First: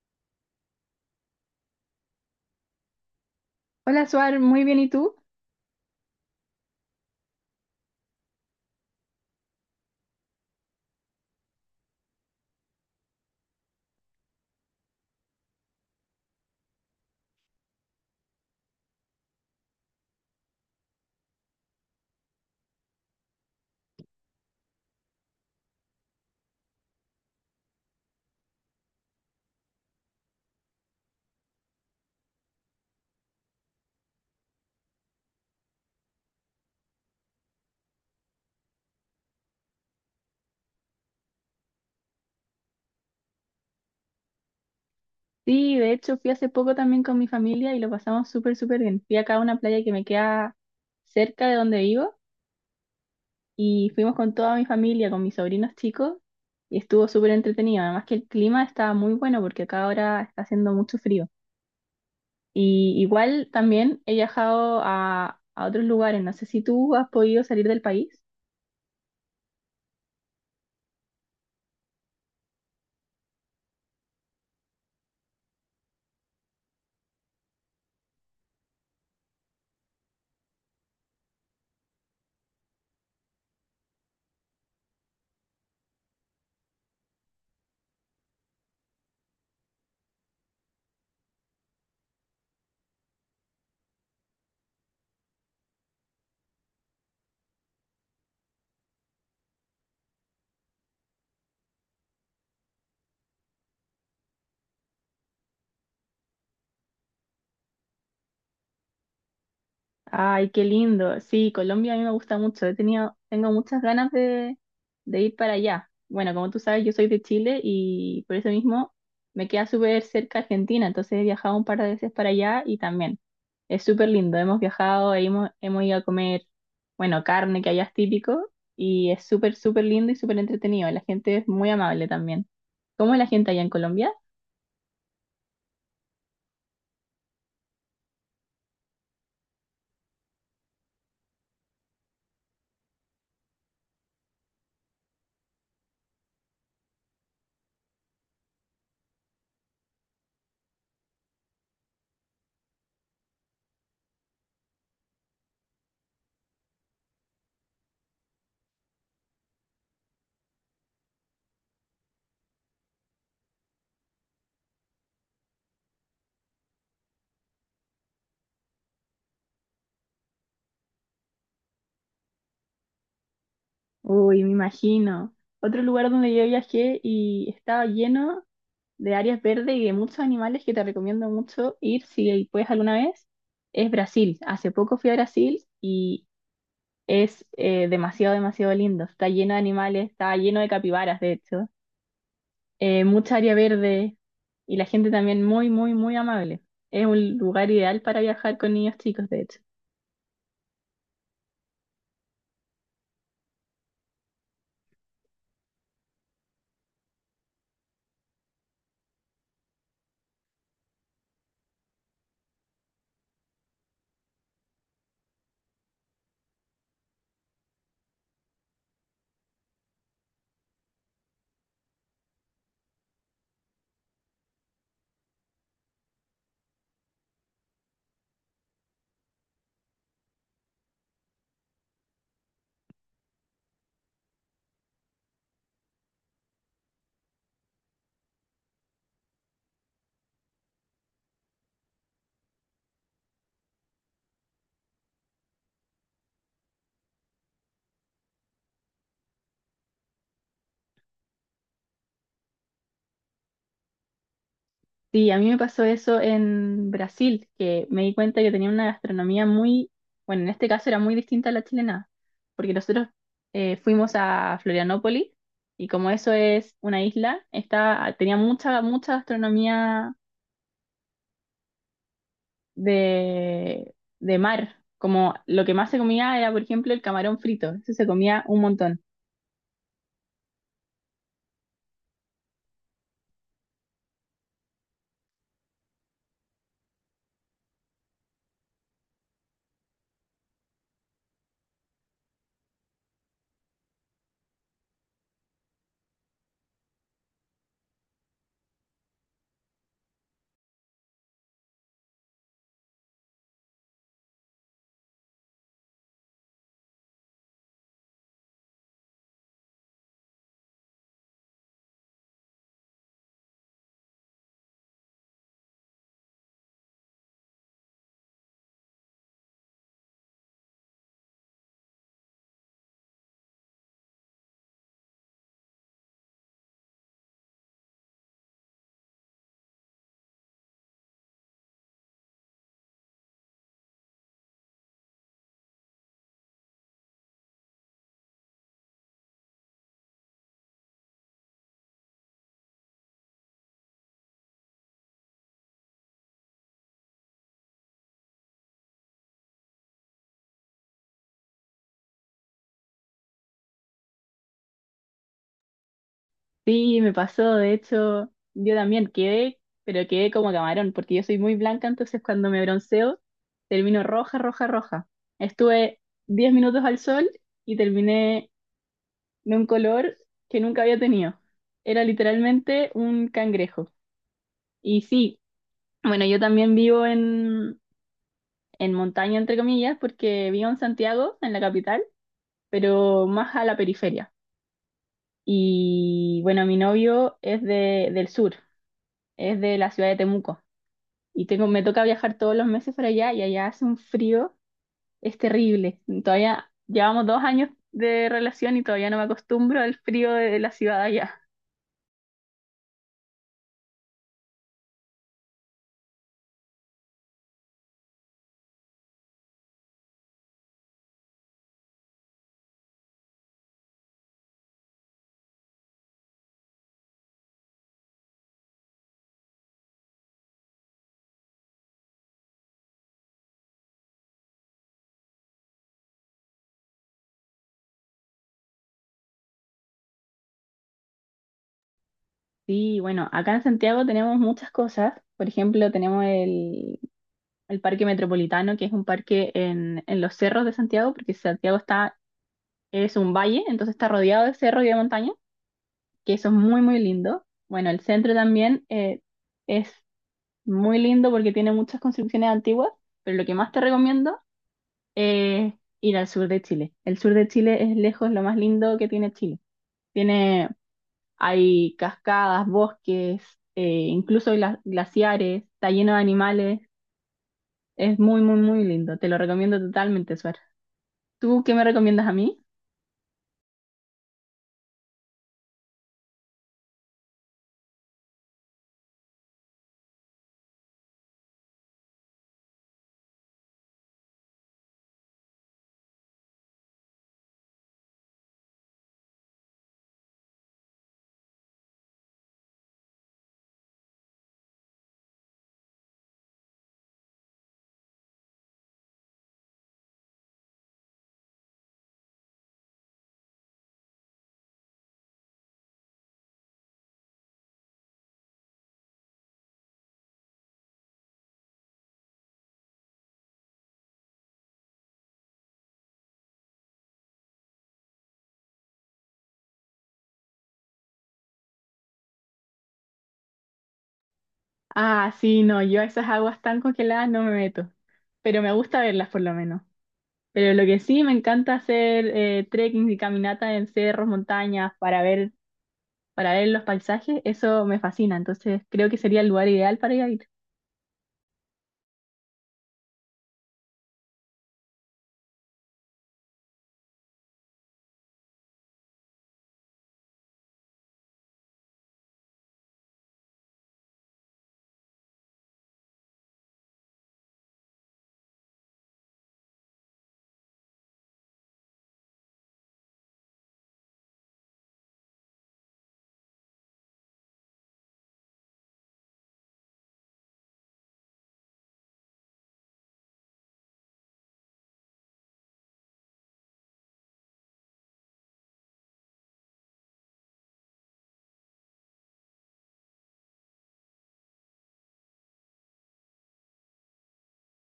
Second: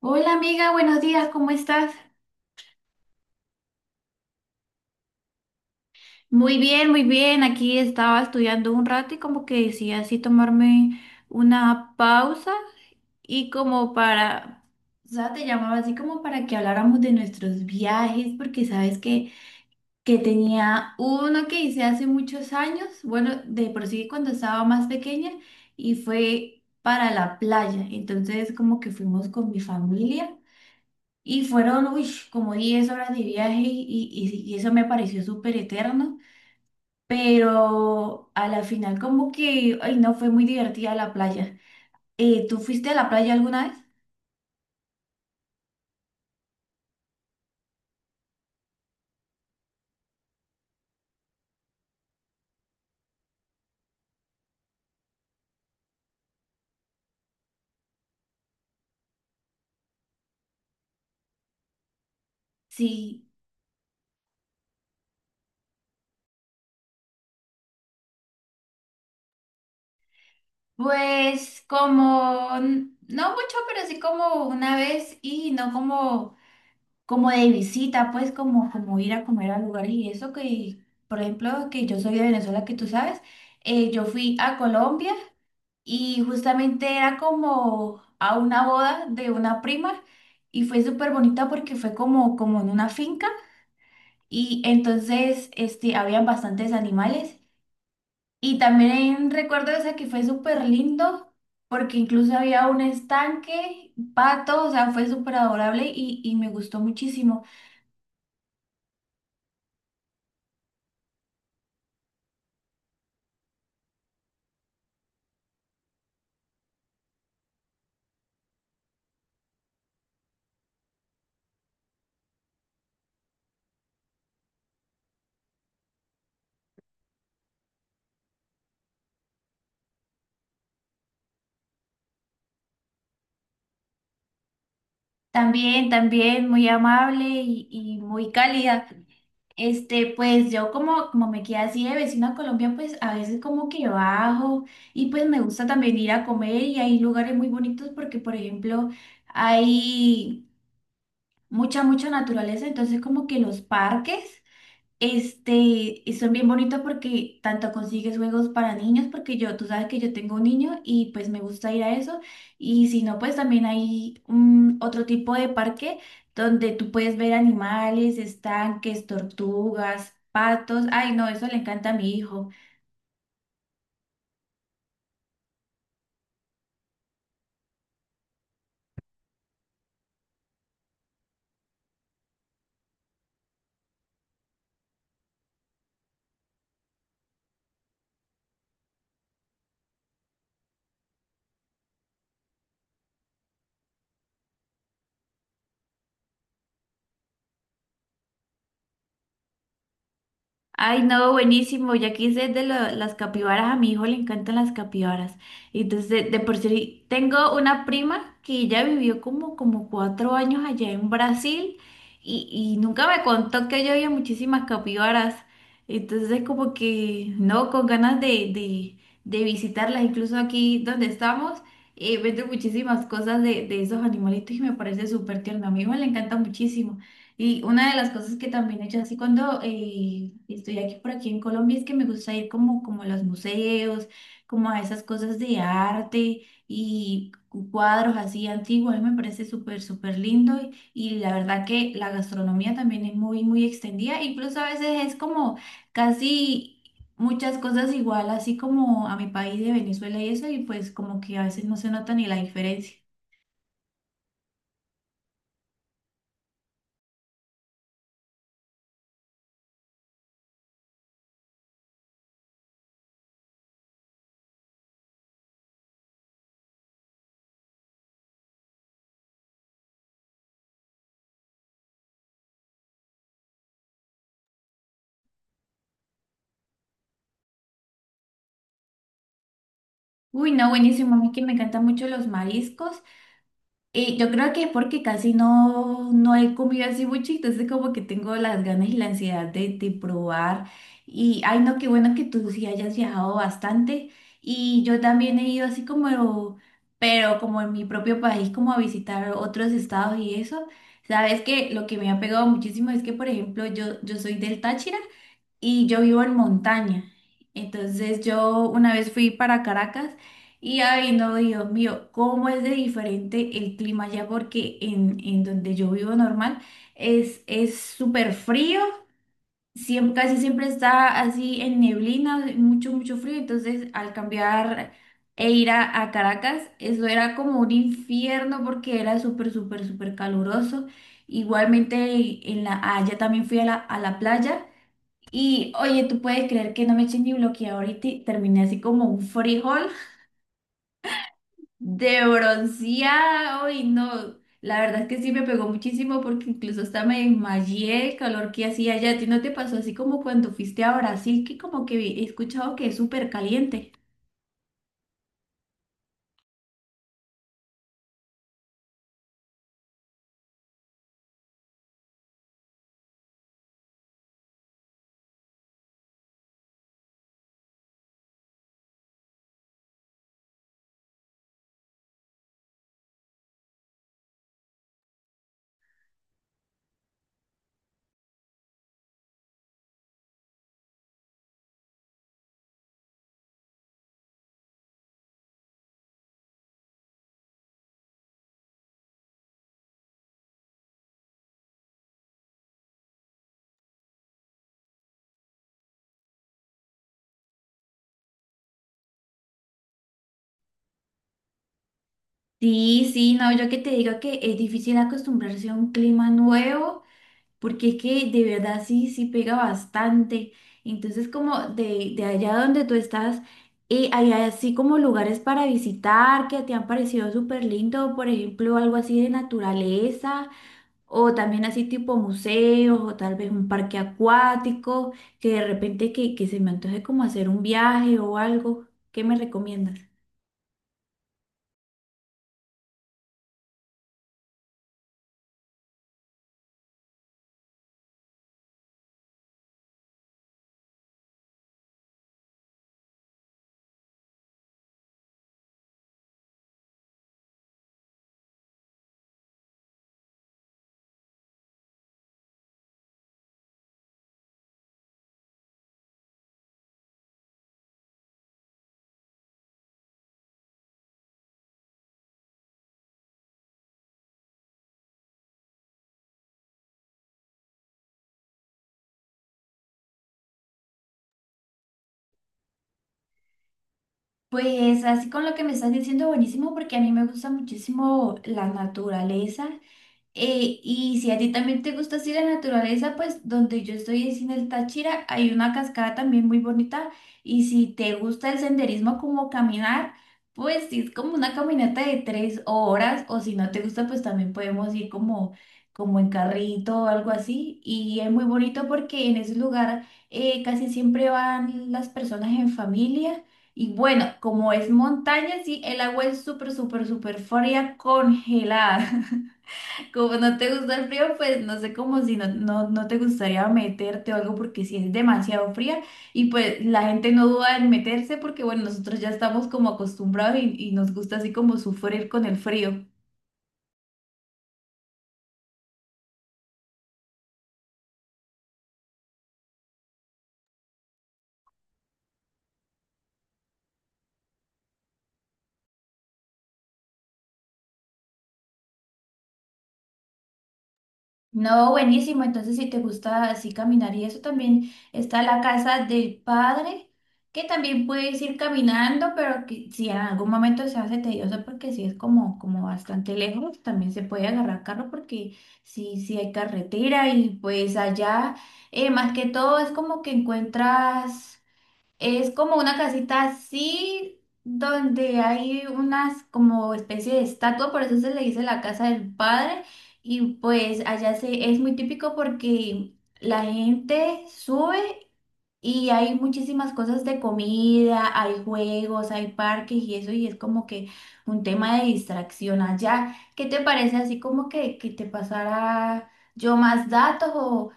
Hola amiga, buenos días, ¿cómo estás? Hola, Suar, muy bien, ¿y tú? Muy bien, muy bien. Aquí estaba estudiando un rato y como que decía así tomarme una pausa y como para, o sea, te llamaba así como para que habláramos de nuestros viajes, porque sabes que tenía uno que hice hace muchos años, bueno, de por sí cuando estaba más pequeña y fue para la playa. Entonces como que fuimos con mi familia. Y fueron, uy, como 10 horas de viaje y eso me pareció súper eterno, pero a la final como que, ay, no, fue muy divertida la playa. ¿Tú fuiste a la playa alguna vez? Sí, de hecho fui hace poco también con mi familia y lo pasamos súper, súper bien. Fui acá a una playa que me queda cerca de donde vivo y fuimos con toda mi familia, con mis sobrinos chicos y estuvo súper entretenido. Además que el clima está muy bueno porque acá ahora está haciendo mucho frío. Y Sí, igual también he viajado a otros lugares. No sé si tú has podido salir del país. pues como, no mucho, pero sí como una vez y no como como de visita, pues como, como ir a comer a lugares y eso que, por ejemplo, que yo soy de Venezuela, que tú sabes, yo fui a Colombia y justamente era como a una boda de una prima y fue súper bonita porque fue como, como en una finca y entonces este, habían bastantes animales y también recuerdo esa que fue súper lindo. Porque incluso había un estanque, pato, o sea, fue súper adorable y me gustó muchísimo. Ay, qué lindo. Sí, Colombia a mí me gusta mucho. He tenido, tengo muchas ganas de ir para allá. Bueno, como tú sabes, yo soy de Chile y por eso mismo me queda súper cerca Argentina. Entonces he viajado un par de veces para allá y también es súper lindo. Hemos viajado, hemos ido a comer, bueno, carne que allá es típico y es súper, súper lindo y súper entretenido. La gente es muy amable también. ¿Cómo es la gente allá en Colombia? También, también muy amable y muy cálida. Este, pues yo como, como me quedé así de vecino a Colombia, pues a veces como que bajo y pues me gusta también ir a comer y hay lugares muy bonitos porque, por ejemplo, hay mucha, mucha naturaleza, entonces como que los parques. Este, y son bien bonitos porque tanto consigues juegos para niños, porque yo, tú sabes que yo tengo un niño y pues me gusta ir a eso. Y si no, pues también hay un, otro tipo de parque donde tú puedes ver animales, estanques, tortugas, patos. Ay, no, eso le encanta a mi hijo. Uy, me imagino. Otro lugar donde yo viajé y estaba lleno de áreas verdes y de muchos animales que te recomiendo mucho ir si puedes alguna vez, es Brasil. Hace poco fui a Brasil y es demasiado, demasiado lindo. Está lleno de animales, está lleno de capibaras, de hecho. Mucha área verde y la gente también muy, muy, muy amable. Es un lugar ideal para viajar con niños chicos, de hecho. Ay, no, buenísimo. Ya quise las capibaras. A mi hijo le encantan las capibaras. Y entonces, de por sí, tengo una prima que ya vivió como, como 4 años allá en Brasil y nunca me contó que allá había muchísimas capibaras. Entonces, como que, no, con ganas de, de visitarlas. Incluso aquí donde estamos, venden muchísimas cosas de esos animalitos y me parece súper tierno. A mi hijo le encanta muchísimo. Y una de las cosas que también he hecho así cuando estoy aquí por aquí en Colombia es que me gusta ir como, como a los museos, como a esas cosas de arte y cuadros así antiguos, a mí me parece súper, súper lindo y la verdad que la gastronomía también es muy, muy extendida, incluso a veces es como casi muchas cosas igual, así como a mi país de Venezuela y eso, y pues como que a veces no se nota ni la diferencia. Sí, a mí me pasó eso en Brasil, que me di cuenta que tenía una gastronomía muy, bueno, en este caso era muy distinta a la chilena, porque nosotros fuimos a Florianópolis y como eso es una isla, está, tenía mucha, mucha gastronomía de, de mar, como lo que más se comía era, por ejemplo, el camarón frito, eso se comía un montón. Uy, no, buenísimo, a mí que me encantan mucho los mariscos. Y yo creo que es porque casi no, no he comido así mucho, entonces como que tengo las ganas y la ansiedad de probar. Y ay no, qué bueno que tú sí hayas viajado bastante. Y yo también he ido así como, pero como en mi propio país, como a visitar otros estados y eso. Sabes que lo que me ha pegado muchísimo es que, por ejemplo, yo soy del Táchira y yo vivo en montaña. Entonces yo una vez fui para Caracas y ay no, Dios mío, cómo es de diferente el clima allá porque en donde yo vivo normal es súper frío, siempre, casi siempre está así en neblina, mucho, mucho frío. Entonces al cambiar e ir a Caracas, eso era como un infierno porque era súper, súper, súper caluroso. Igualmente en la, allá también fui a a la playa. Y oye, tú puedes creer que no me eché ni bloqueador y terminé así como un frijol de bronceado y no, la verdad es que sí me pegó muchísimo porque incluso hasta me desmayé el calor que hacía allá. ¿A ti no te pasó así como cuando fuiste a Brasil que como que he escuchado que es súper caliente? Sí, me pasó, de hecho, yo también quedé, pero quedé como camarón, porque yo soy muy blanca, entonces cuando me bronceo, termino roja, roja, roja. Estuve 10 minutos al sol y terminé de un color que nunca había tenido. Era literalmente un cangrejo. Y sí, bueno, yo también vivo en montaña, entre comillas, porque vivo en Santiago, en la capital, pero más a la periferia. Y bueno, mi novio es del sur, es de la ciudad de Temuco. Y tengo, me toca viajar todos los meses para allá y allá hace un frío, es terrible. Todavía llevamos 2 años de relación y todavía no me acostumbro al frío de la ciudad allá. Sí, sí, no, yo que te digo que es difícil acostumbrarse a un clima nuevo, porque es que de verdad sí, sí pega bastante. Entonces, como de allá donde tú estás, hay así como lugares para visitar que te han parecido súper lindo, por ejemplo, algo así de naturaleza, o también así tipo museos, o tal vez un parque acuático, que de repente que se me antoje como hacer un viaje o algo. ¿Qué me recomiendas? Sí, bueno, acá en Santiago tenemos muchas cosas. Por ejemplo, tenemos el Parque Metropolitano, que es un parque en los cerros de Santiago, porque Santiago está, es un valle, entonces está rodeado de cerros y de montañas, que eso es muy, muy lindo. Bueno, el centro también es muy lindo porque tiene muchas construcciones antiguas, pero lo que más te recomiendo ir al sur de Chile. El sur de Chile es lejos lo más lindo que tiene Chile. Tiene, hay cascadas, bosques, eh, incluso glaciares, está lleno de animales. Es muy, muy, muy lindo. Te lo recomiendo totalmente, Suar. ¿Tú qué me recomiendas a mí? Pues así con lo que me estás diciendo, buenísimo, porque a mí me gusta muchísimo la naturaleza. Y si a ti también te gusta así la naturaleza, pues donde yo estoy es en el Táchira, hay una cascada también muy bonita. Y si te gusta el senderismo como caminar, pues sí, es como una caminata de 3 horas. O si no te gusta, pues también podemos ir como, como en carrito o algo así. Y es muy bonito porque en ese lugar casi siempre van las personas en familia. Y bueno, como es montaña, sí, el agua es súper, súper, súper fría, congelada. Como no te gusta el frío, pues no sé cómo si no, no, no te gustaría meterte o algo porque si es demasiado fría y pues la gente no duda en meterse porque bueno, nosotros ya estamos como acostumbrados y nos gusta así como sufrir con el frío. Ah, sí, no, yo a esas aguas tan congeladas no me meto, pero me gusta verlas por lo menos. Pero lo que sí me encanta hacer trekking y caminata en cerros, montañas, para ver los paisajes, eso me fascina. Entonces creo que sería el lugar ideal para ir a vivir. No, buenísimo. Entonces, si te gusta así caminar y eso, también está la casa del padre, que también puedes ir caminando, pero que si en algún momento se hace tedioso, porque si es como, como bastante lejos, también se puede agarrar carro porque sí, sí hay carretera y pues allá, más que todo, es como que encuentras... Es como una casita así donde hay unas como especie de estatua, por eso se le dice la casa del padre. Y pues allá se, es muy típico porque la gente sube y hay muchísimas cosas de comida, hay juegos, hay parques y eso, y es como que un tema de distracción allá. ¿Qué te parece así como que te pasara yo más datos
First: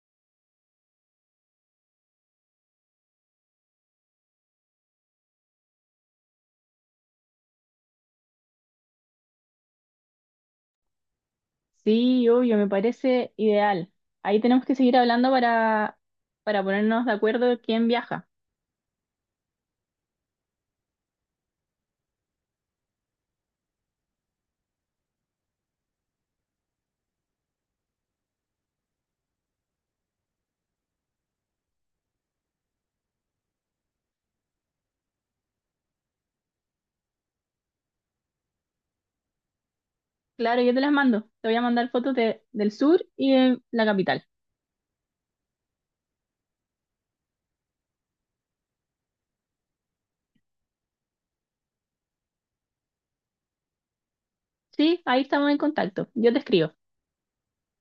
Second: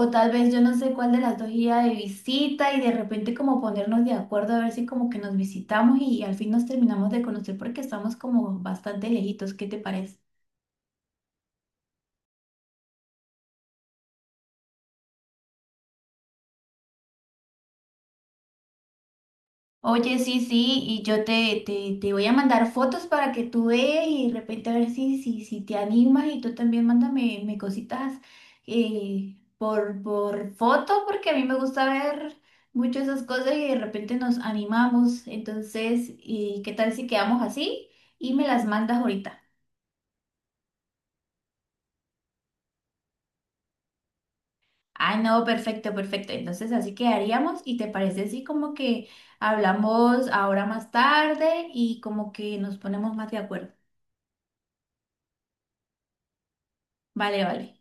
o tal vez yo no sé cuál de las dos iba de visita y de repente como ponernos de acuerdo a ver si como que nos visitamos y al fin nos terminamos de conocer porque estamos como bastante lejitos? ¿Qué te parece? Sí, obvio, me parece ideal. Ahí tenemos que seguir hablando para ponernos de acuerdo quién viaja. Oye, sí, sí, y yo te voy a mandar fotos para que tú veas y de repente a ver si, si, si te animas y tú también mándame me cositas por foto porque a mí me gusta ver mucho esas cosas y de repente nos animamos. Entonces, ¿y qué tal si quedamos así y me las mandas ahorita? Claro, yo te las mando. Te voy a mandar fotos del sur y de la capital. Ah, no, perfecto, perfecto. Entonces así quedaríamos y te parece así como que hablamos ahora más tarde y como que nos ponemos más de acuerdo. Sí, ahí estamos en contacto. Yo te escribo. Vale, vale.